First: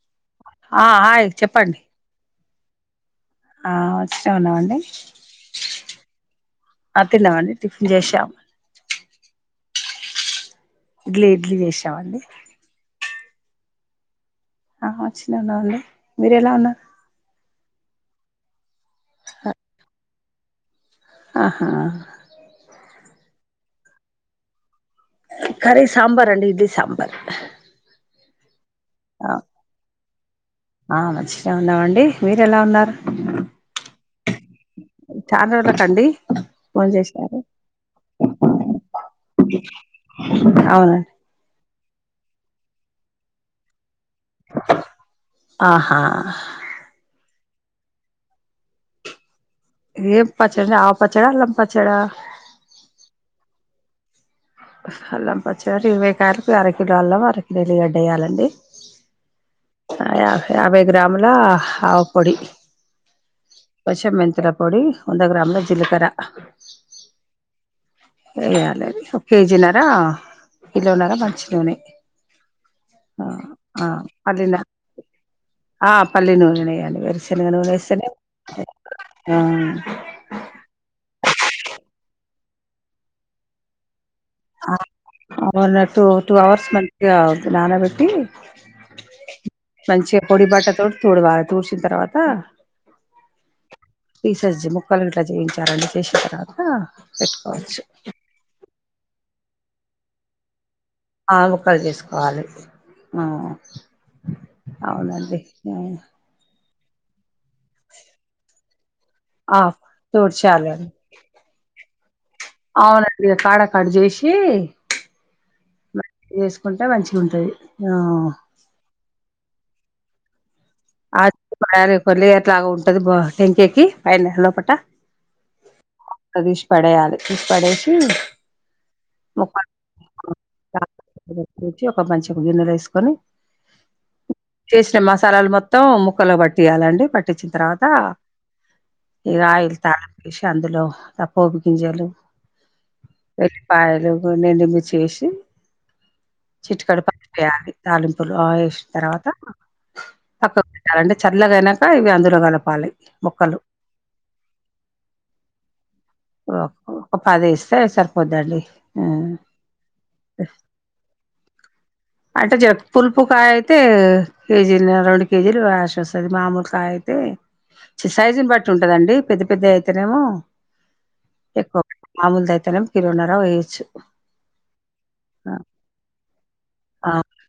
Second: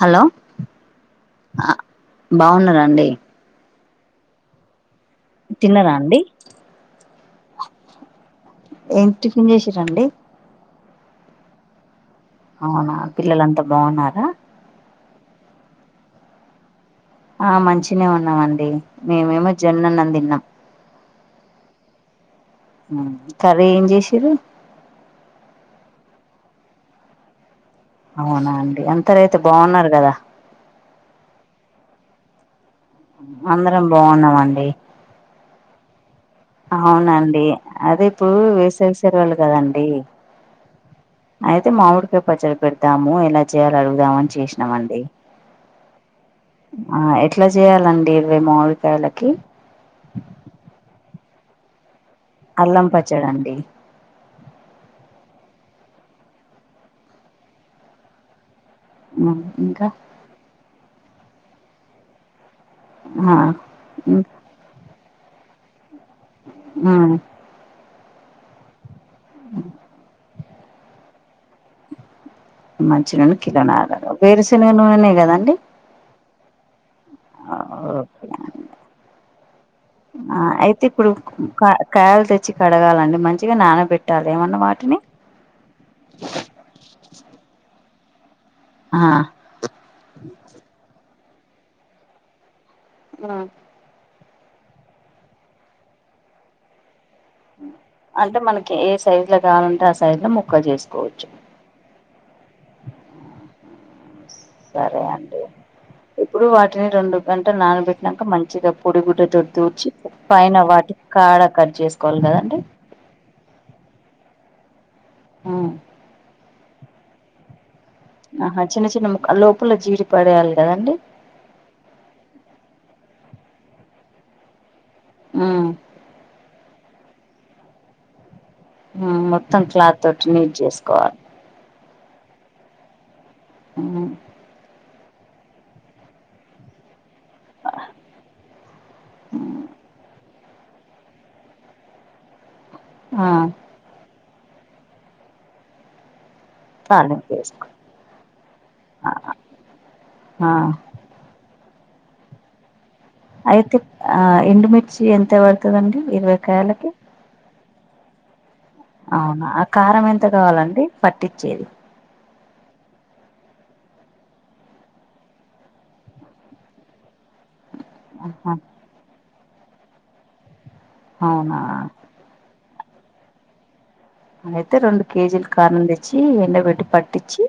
Hello ఆ hi ఆ చెప్పండి బాగున్నార అండి ఆ ఉరికినే ఉన్నామ్ అండి తిన్నరా అండి ఆ తిన్నామ్ అండి టిఫిన్ చేశాం ఏం టిఫిన్ చేసిర్రు అండి ఇడ్లీ ఇడ్లీ చేశాం అండి అవునా పిల్లలంతా బాగున్నారా ఆ ఉరికినె ఉన్నామ్ అండి మీరు ఎలా ఉన్నారు ఆ మంచినే ఉన్నాం అండి మేమేమో జొన్న అన్నం తిన్నాం ఆహా కర్రీ ఏం జేసిర్రు కర్రీ సాంబార్ అండి ఇడ్లీ సాంబర్ అవునా అండి అంతర్ అయితే బాగున్నారు కదా ఆ మంచి [unintelligible] ఉన్నామండి మీరేలా ఉన్నారు అందరం బాగున్నామండి చాన రోజులకండి ఫోన్ చేశారు ఆవునండి అదే ఇప్పుడు వేసవి సెలవులు కదండి అవునండి అయితే మామిడికాయ పచ్చడి పెడతాము ఎలా చేయాలి అడుగుదామని చే సినమండి ఆహా ఆ ఎట్ల జేయాలండి ఇరవై మాముడుకాయలకి ఏం పచ్చడీ ఆవు పచ్చడా అల్లం పచ్చడా అల్లం పచ్చడండి అల్లం పచ్చడంటె ఇరవై కాయలకు అరకిలో అల్లం అరకిలో ఎల్లిగడ్డ వెయ్యాలండి హుమ్ ఇంక యా యాభై గ్రాముల ఆవు పొడి ఆ కొంచం మెంతుల పొడి వంద గ్రాముల జిలకర ఆ వేయ్యాలె ఒక కేజీ నర కిలోనర మంచినూనె మంచి నుూనె కిలో నర వేర శనగ నూననే కదండి ఆ పల్లి నూనె నె ఎయ్యాలి వెరుసెనగ నూనేస్తె నే ఆ అయితే ఇప్పుడు కా కాయలు తెచ్చి కడగాలండి మంచిగా నానబె పెట్టల ఏమన్న వాటిని అవున టూ టూ అవర్స్ మంచిగా నానబెట్టి ఆ మంచిగ పొడి బట్ట తోని తోడవాలి తూడ్చిన తర్వాత ఆ [unintelligible] ముక్కలు ఇట్లా చేయించారని చేసిన తర్వాత పెట్టుకోవచ్చు అంటే మనకి ఏ సైజ్ లో కావాలంటే ఆ సైజ్ లో ముక్కలు చేసుకోవచ్చు ముక్కల్ జేసుకోవాలి ఆ సరే అండి అవునండి ఇప్పుడు వాటిని రొండు గంట నానబెట్టినంక మంచిగా పొడి గుడ్డ తోటి ఆ తూడ్చి పైన తోడ్చాలండి వాటి కాడ కట్ చేసుకోవాలి కదండి అవునండి కాడ కట్ జేసి కుంటె మంచిగుంటది ఆ అహ చిన్న చిన్న ముక్క లోపల జీడి పడేయాలి కదండి ఆయ క [unintelligible] ఉంటది టెంకాయకి పైన లోపట తొక్క తీసి పడేయాలి తీసి పడేషి ఆ మొత్తం క్లాత్ తోటి నీట్ చేసుకోవ చి ఒక మంచి ఒక గిన్నెలేసుకొని ఆ చేసిన మసాలాలు మొత్తం ముక్కలకు పట్టియాలండి ప టిచ్చిన తర్వాత ఇగ ఆయిల్ త ఇష్ అందులో ప్పోప్ గింజలు ఆ పాయలు గొన్ని ఎండుమిర్చేసి చిట్కడు తాలింపు వేసుకో పసుపేయాలి తాలింపులు ఆ ఏషిన్ తర్వాత ఆ పక్కకు పెట్టాలండి చల్లగైనంక ఇవి అందులో కలపాలి ముక్కలు అయితే ఆ ఎండుమిర్చి ఎంత పడుతదండి ఇరవై ఓ కాయలకి ఒక పది ఎస్తే సరిపోతాది అవునా ఆ కారం ఎంత కావాలండి పట్టిచ్చేది అంటె జె పులుపు కాయ అయితే కేజీలు రెండు కేజీలు రాషోస్తది మామూలుకాయ అయితే చి సైజును బట్టి ఉంటదండి పెద్ద పెద్ద అయితేనేమో అవునా ఎక్కువ మామూలు దైతెనేం కిలోన్నర వెయొచ్చు అయితె రెండు కేజీలు కారం తెచ్చి ఎండబెట్టి ఆ పట్టిచి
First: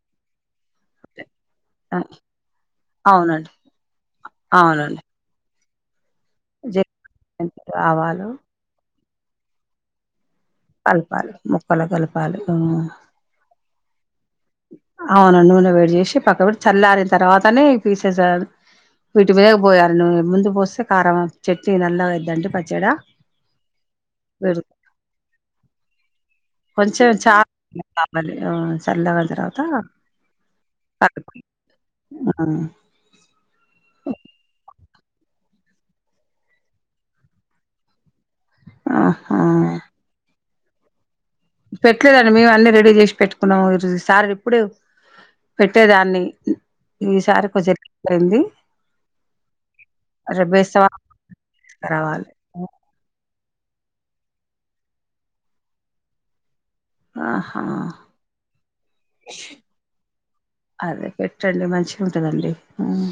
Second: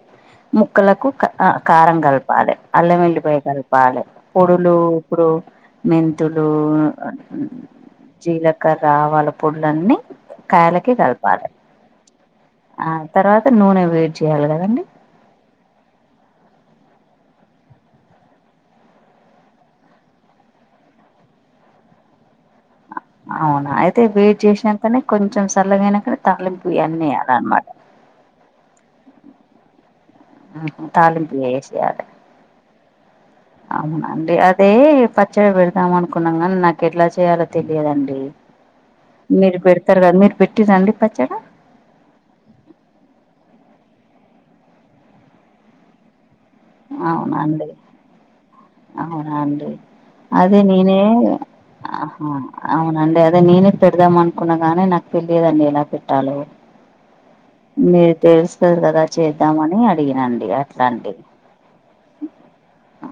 ముక్కలకు క ఆ కారం ఆ! గలపాలె అల్లం ఎల్లిపాయ అవునండి గలపాలె పొడులు అవునండి ఇప్పుడు మెంతులు అ జీలకర్ర, ఆవాలు జీలకర్ర ఆవాల పొడులన్నీ కలపాలి ముక్కలకు కలపాలి ఉమ్ ఆ తర్వాత నూనె వేడ్ చేయాలి కదండి అవునండి నూనె వేడి జేషి పక్కకు పెటి చల్లారిన తర్వాతనే పీసేస్ ఎయాలి వీటి మీదగ పోయాలి నూనె ముందు పోస్తే కారం చెట్ని నల్ల గైద్దండి పచ్చడా అవునా అయితే వేడ్ వేడి చేషినంకనే కొంచెం సల్లగైనంకనే తాలింపు ఇయ్యన్నీ ఎయ్యాలి అనమాట మళ్లీ ఆ సల్లగైన తర్వాత ఉమ్ హు కలుపు తాలింపు ఏషెయాలి ఆ అవునండి అదే పచ్చడి పేడుదాం అనుకున్నం గనీ నాకు ఎట్ల చేయాలో తెలియదండి ఆహా మీరు పెడతరు గద మీరు పెట్టిరా అండి పచ్చడ పెట్లేదండి మేమే అన్నీ రెడీ చేషి పెట్టుకున్నం ఇ జ్ ఈ సార్ ఇప్పుడు పెట్టేదాన్ని ఈసారి అవునండి కొంచెం లేట్ అయింది అవునండి రేపు అదే బేస్తవా నెనే అహ రావాలి అవునండి అదే నేనే పెడుదాం అనుకున్నా గానీ నాకు తిలియడండి ఎలా పెట్టాలో ఆహ మీరు తెలుస్తది గదా చేద్దామని అడిగినండి అ అదే పెట్టండి మంచి గుంటదండి ఉమ్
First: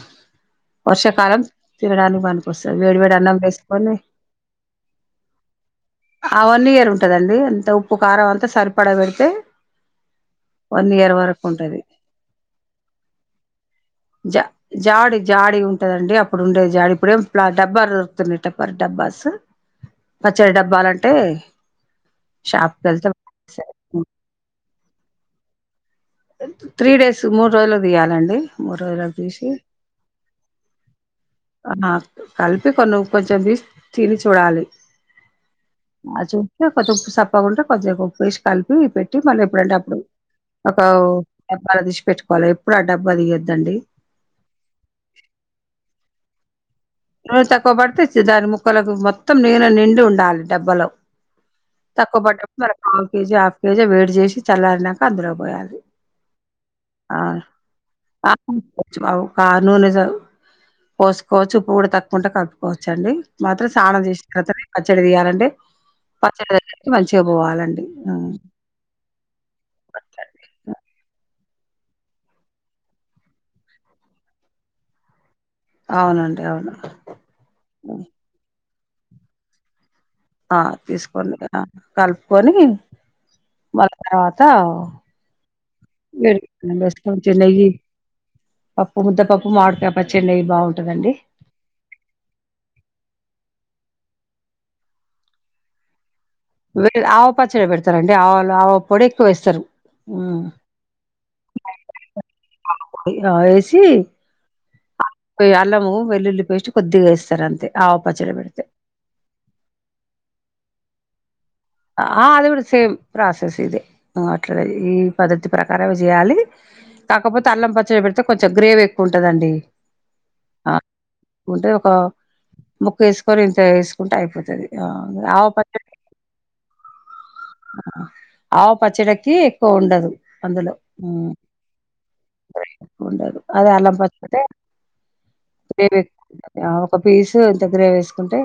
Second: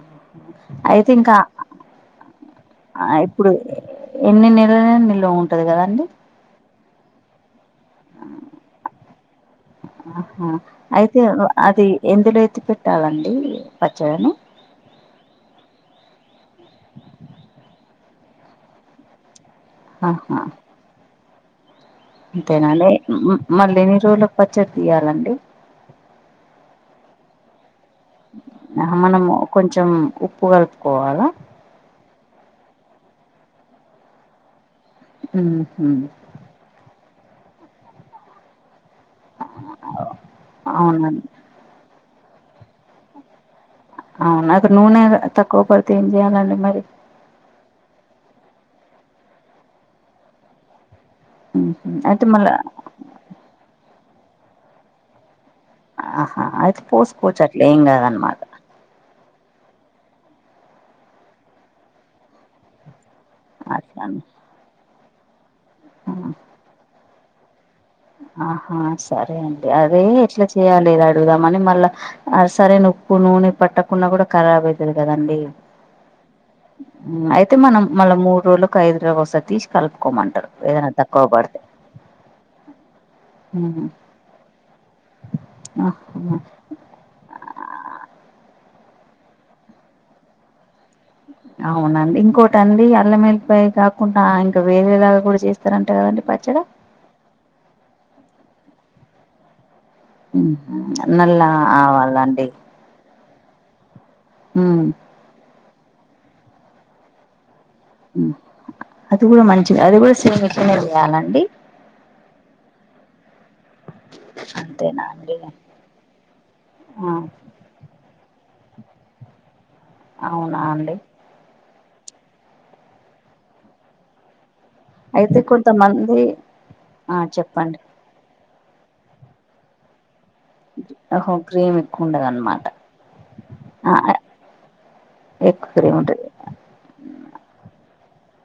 అయితే ఇంకా వర్షాకాలం తినడానికి పని ఆ ఇప్పుడు ఎన్ని నెలలైన నిలువ ఉంటది గదండి ఆ వన్ ఇయర్ ఉంటదండి అంత ఉప్పు కారం అంత సరిపడ పేడితే ఆహ అయితే ఒ అది ఎందులో అయితే ఎత్తి పెట్టాలండి పచ్చడిని జ జాడి జాడి ఉంటదండి అప్పుడు ఉండేది జాడి ఇప్పుడేం ప్ల డబ్బా దొరుకుతున్నయ్ టప్పర్ డబ్బాస్ ఆహా పచ్చడి డబ్బాలంటే అంతేనా షాప్కి అండి వెళ్తే మ్ మ్ మళ్ళ ఎన్ని రోజులకు పచ్చడి తీయాలండి త్రీ డేస్ స్ మూడు రోజులకి తీయాలండి మూడు ఆహా రోజులకు మనము తీశి కొంచెం ఉప్పు కలుపుకోవాలా అఆ కలిపి కొన్ని కొంచెం తీసి తిని చూడాలి ఉహు ఆ చు చుస్ కొద్ది ఉప్పు సప్పగుంటే కొంచెం ఉప్పు ఎసి కలిపి పెట్టి మళ్ళీ ఎప్పుడంటే అప్పుడు అవు అవునండి డబ్బాలా దిషి పెట్టుకోవాలి ఎప్పుడు ఆ డబ్బా దియొదండి అవునా అయితె నూనె ఆ తక్కువ పడితే ఏం చెయాలండి మరి నూనె తక్కువ పడితే చి దాని ముక్కలకు మొత్తం నూనె నిండి ఉండాలి డబ్బలో ఉహు తక్కువ అయితే మళ్ళా పడ్డప్పుడు మరి కాల్ కేజీ హాఫ్ కేజీ వేడి చేసి చల్లారినంక అందులో పోయాలి ఆహా అయితే పోసుకోవచ్చు అట్ల ఏం గాదనమాట చ్చిమవు కార్ నూనె స పోసుకోవచ్చు ఉప్పు గూడ తక్కుంటే కలుపుకోవచ్చు అండి మాత్రం స్నానం అట్లా చేషిన తర్వాతనే పచ్చడి తీయాలండి ఆ పచ్చడి దెగ్గరికి మంచిగ పోవాలండి హ్మ్. ఆహా సరే అండి అదే ఎట్ల చేయాలి అది అడుగుదామని మళ్ళ ఆ సరైన ఉప్పు నూనె పట్టకున్నా గూడ ఖరాబ్ అయితది కదండి అవునండి అవును అయితే మనం మళ్ళ మూడు రోజులకు ఒక ఐదు రోజులకొసారి తీషి కలుపుకోమంటడు ఆ ఏదైన తక్కువ తీసుకోండి పడితే ఆ! కలుపుకొని హ్మ్. మళ్ళ తర్వాత ఆహా! వేడి నెక్స్ట్ కొంచెం నెయ్యి పప్పు ముద్దపప్పు మాడికాయ్ పచ్చడి నెయ్యి బావుంటదండి అవునండి ఇంకోటి అండి అల్లం ఎల్లిపాయ కాకుండా అ ఇంక వేరేలాగా గూడ చేస్తారంట గదండి పచ్చడ లేదు ఆవ పచ్చడి పెడతరండి ఆవలు ఆవ పొడి ఎక్కువేస్తరు ఉహు నల్ల ఆవాలు అండి ఇగ ఎసి మ్ ఇగ అల్లము వెల్లుల్లి పేస్ట్ కొద్దిగా వేస్తారు అంతే ఆవ హ్మ్. పచ్చడి పెడితే అది కూడా మంచిది అది కూడా సేమ్ ఇట్లనే చేయాల అండి ఆ అది గుడా సేమ్ ప్రాసెస్ ఇదే అ అట్లాదే ఈ అంతేనా అండి పద్ధతి ప్రకారమే చేయాలి ఆ! కాకపోతే అల్లం పచ్చడి పెడిత్ కొంచం గ్రేవీ ఎక్కువ ఉంటది అండి అవునా అండి గుంటే ఒక ముక్క వేసుకొని ఇంత వేసుకుంటే అయిపోతది ఆ అయితే ఆవ పచ్చడి కొంతమంది ఆ చెప్పండి ఆవ్ పచ్చడకి ఎక్కువ ఉండదు అందులో మ్ ఓహో క్రీమ్ ఎక్కువ ఉండదన్నమాట ఉండదు అదే అల్లం పచ్చడి అయితే ఏక్ ఫ్రీ ఉంటది ఆ ఒక పీసు ఇంత గ్రేవీ వేసుకుంటే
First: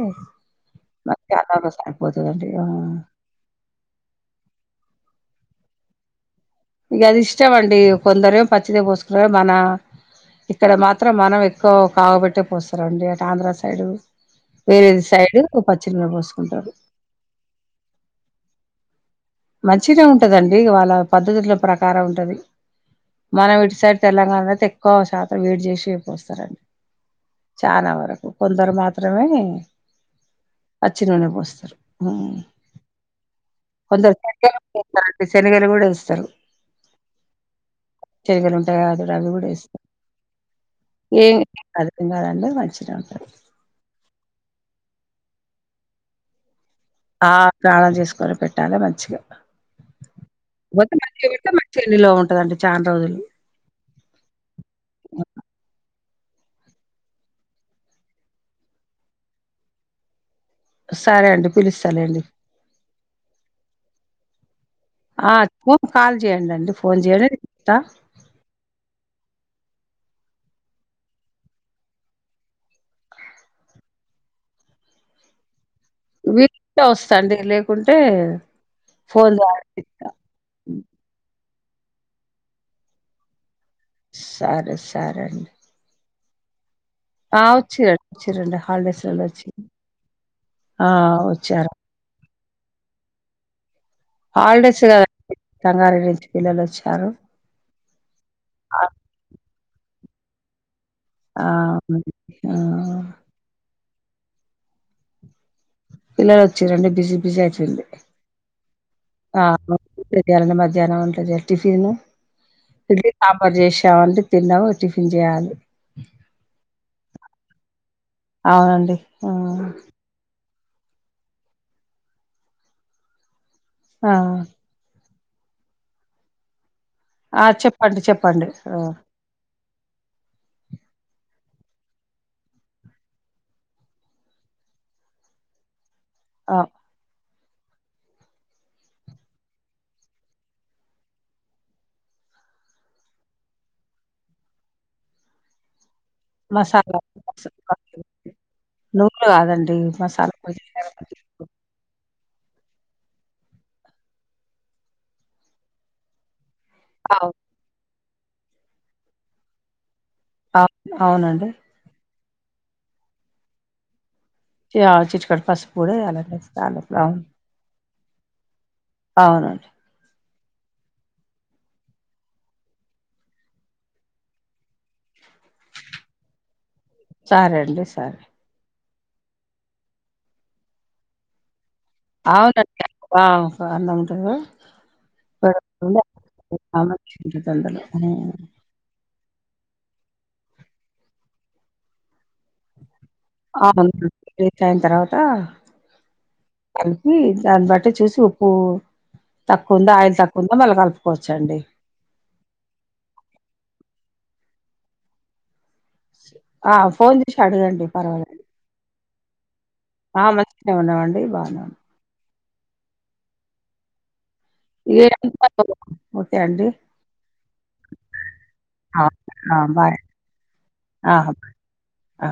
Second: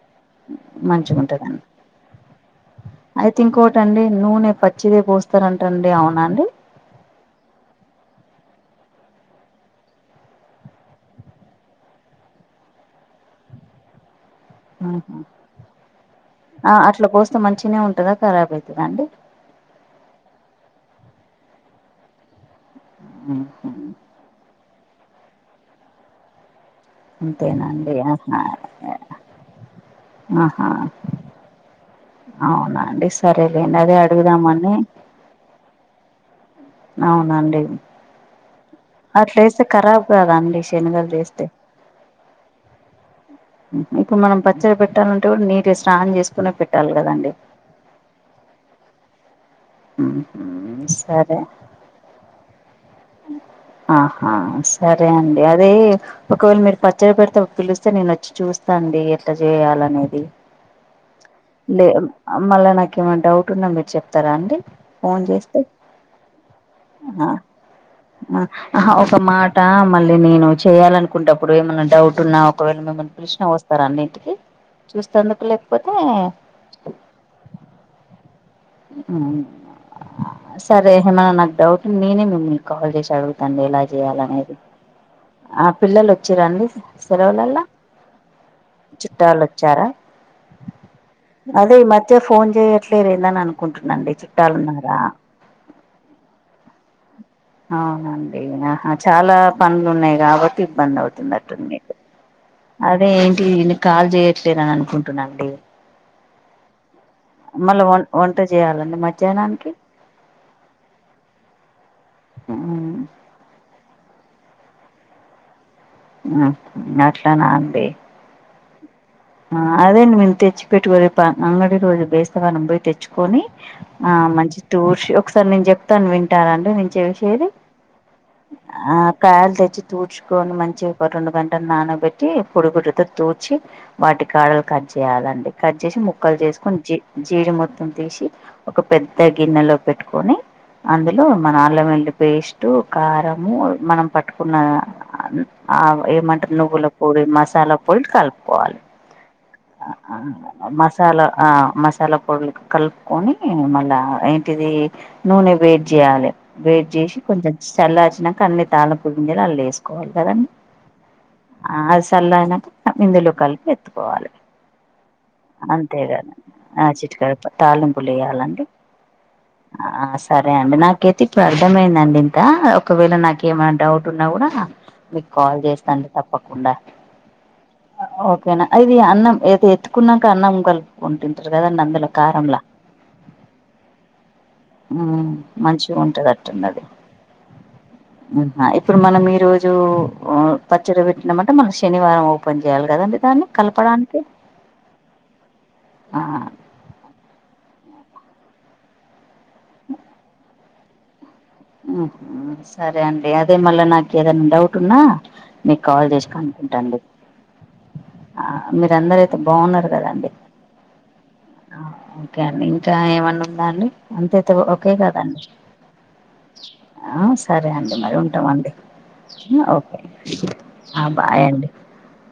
మంచిగా ఉంటది అన్ పోతది అంటివి గ అయిత్ ఇంకోటి అండి నూనె పచ్చిదే పోస్తారంట అండి అవునా అండి ఇగ అది ఇష్టం అండి కొందరేం పచ్చిదె పోసుకురు మన ఇక్కడ మాత్రం మనం ఎక్కువ కాగబెట్టే పోస్తరు అండి అటు ఆంధ్ర సైడు వేరేది సైడ్ పచ్చి నూనె పోసుకుంటరు ఇట్ల పోస్తే మంచిగానే ఉంటదా కరాబ్ అయితదా అండి మంచిగానే ఉంటది అండి వాళ్ళ పద్ధతుల ప్రకారం ఉంటది మనం ఆహా. ఇటు సైడ్ తెలంగాణ అయితే ఎక్కువ శాతం వేడి చేసే పోస్తారు అండి అంతేనా చానా అండి వరకు ఆహా కొందరు మాత్రమే ఆహా పచ్చి నూనె పోస్తరు అవునా అండి సరేలేండి అదే కొందరు అడుగుదామని [unintelligible] శనగలు గుడేస్తారు అవునండి చెరిగలు ఉంటాయి అదుడ అది అట్లా వేస్తే గుడేస్తరు ఖరాబ్ కాదా అండి శనగలు వేస్తే అదేం కదండీ మంచిగానే ఉంటాయి ఇప్పుడు మనం పచ్చడి పెట్టాలంటే గుడా నీటిగా స్నానం చేసుకునే పెట్టాలి కదా అండి స్నానాలు చేసుకొనె పెట్టాలే మంచిగా ఉంహు సరే చేనిలో ఉంటది అండి చాన్ రోజులు ఆహా సరే అండి అదే ఒకవేళ మీరు పచ్చడి పెడితే పిలిస్తే నేను వొచ్చి చూస్తా అండి ఎట్ల చేయాల అనేది సరే అండి లే పిలుస్తాలేండి మళ్ళ నాకు ఏమైనా డౌట్ ఉన్నా మీరు చెప్తారా అండి ఫోన్ ఆ చేస్తే ఫోన్ కాల్ చేయండి అండి ఫోన్ చేయండి ఆ నేను చెప్తా ఆ ఆహ ఒక మాట మళ్ళీ నేను చెయాలి అనుకుంటప్పుడు ఏమన్న డౌట్ ఉన్నా ఒకవేళ మిమ్మల్ని కృష్ణ వస్తార అండి ఇంటికి చూస్తేందుకు లేకపోతే వస్తె వస్తంది లేకుంటే ఫోన్ అవును ద్వారా చెప్తా సరే హిమా నాకు డౌట్ ఉంది నేనే కాల్ చేసి మిమ్మల్ని అడుగుతా అండి ఎలా చేయాల అనేది సరే సరే అండి ఆ పిల్లలు వచ్చిరా అండి ఆ సెలవులల్ల వచ్చిరండి వచ్చిరండి హాలిడేస్లలో చుట్టాలు వచ్చి వచ్చారా ఆ వచ్చారు అదే ఈ మధ్య ఫోన్ చేయట్లేదు ఏందని అనుకున్న హాలిడేస్ కదండి సంగారెడి నుంచి పిల్లలు వచ్చారు అవునండి ఆ ఆహా చాలా పనులు ఉన్నాయి కాబట్టి ఇబ్బంది అవుతుంది నటుంది అవునండి. ఆ అదే ఏంటి ఈయన కాల్ చేయట్లేదని అనుకుంటున్నాండి పిల్లలు వచ్చిరండి బిజీ బిజీ మళ్ళీ అయితుంది వం వంట చేయాలండి మధ్యాహ్నానికి పాపం కూర చేయాలంటే [unintelligible] మధ్యాహ్నం ఉంటది టిఫిన్ ఆమ్ ఆఫర్ చేసావంటే తిన్నాము టిఫిన్ చేయాలి ఆ హా అట్ల నా అండి అవునండి ఆ అదేండి మేము తెచ్చి పెట్టుకో రేపు అంగడి రోజు బేస్తవారం పోయి తెచ్చుకొని ఆ మంచి టూర్స్ ఒకసారి నేను చెప్తాను వింటారండి నేను చేసి ఆ చెప్పండి చెప్పండి కాయలు తెచ్చి తూడ్చుకొని మంచి ఒక రెండు గంటలు నానబెట్టి పొడిగుడ్డతో తూడ్చి వాటి కాడలు కట్ చేయ్యాలండి కట్ చేసి ముక్కలు ఆ చేసుకొని జి జీడి మొత్తం తీసి ఒక పెద్ద గిన్నెలో పెట్టుకొని అందులో మన అల్లం వెల్లుల్లి పేస్టు కారము మనం పట్టుకున్న ఆ ఏమంటరు నువ్వుల మసాలా పొడి మసాలా పొడి కలుపుకోవాలి నువ్వులు కాదండి మసాలా పొడి ఆ మసాలా ఆ మసాలా పొడులు కలుపుకొని మళ్ళా ఏంటిది నూనె వేడి జెయాలి వే చేసి అవు కొంచెం చల్లర్చినాక అన్ని తాలంపు గింజలు అందులో వేసుకోవాలి కదండి అవు అవునండి ఆ అది చల్లరినాకా ఇందులో కలిపి ఎత్తుకోవాలి చిటి కేడు పసుపు పొడి వేయాలాండి [unintelligible] తాలింపులో వెయ్యాలండి అవునండి ఆ సరే అండి నాకైతే ఇట్ల అర్థమైందండి ఇంకా ఒకవేళ నాకు ఏమైనా డౌట్ ఉన్నా కూడా మీకు కాల్ చేస్తాను అండి తప్పకుండా సరే అండి సరే ఓకేనా అది అన్నం అయితే ఎత్తుకున్నాక అన్నం కలుపుకొని తింటారు కదాండి అందులో కారంలా అవునక్క ఆ ఆ అన్నం ఉమ్ మంచిగా ఉంటాది అట్టు ఆ! ఉన్నది మంచిగుంటది అందులో. హ్మ్. అది ఇప్పుడు మనం ఈ రోజు ఉ పచ్చడి పెట్టినమంటే మనం శనివారం ఓపెన్ చేయాలి కదండి దాన్ని అవును కలపడానికి రీచ్ అయిన తర్వాత ఆ కలిపి దాన్ని బట్టి చూసి ఉప్పు తక్కువ ఉందా ఆయిల్ తక్కువ ఉందా మళ్ళ కలుపుకోవచ్చండి ఉహు సరే అండి అదే మళ్ళా నాకి ఏదన్నా డౌట్ ఉన్నా మీకి కాల్ చేసి ఆ కనుకుంటాండి ఫోన్ చేసి అడగండి పర్వాలేదు ఆ మీరు అందరయితే బాన్నారు కదండి నే ఉన్నామండి బానే ఉన్నా ఆ ఓకే అండి ఇంకా ఏమన్నా ఉందా అండి అంతయితే ఉ ఓకే కదండి ఓకే అండి ఆ సరే అండి మరి ఉంటామండి ఆ ఆ ఓకే ఆ బాయ్ అండి ఆ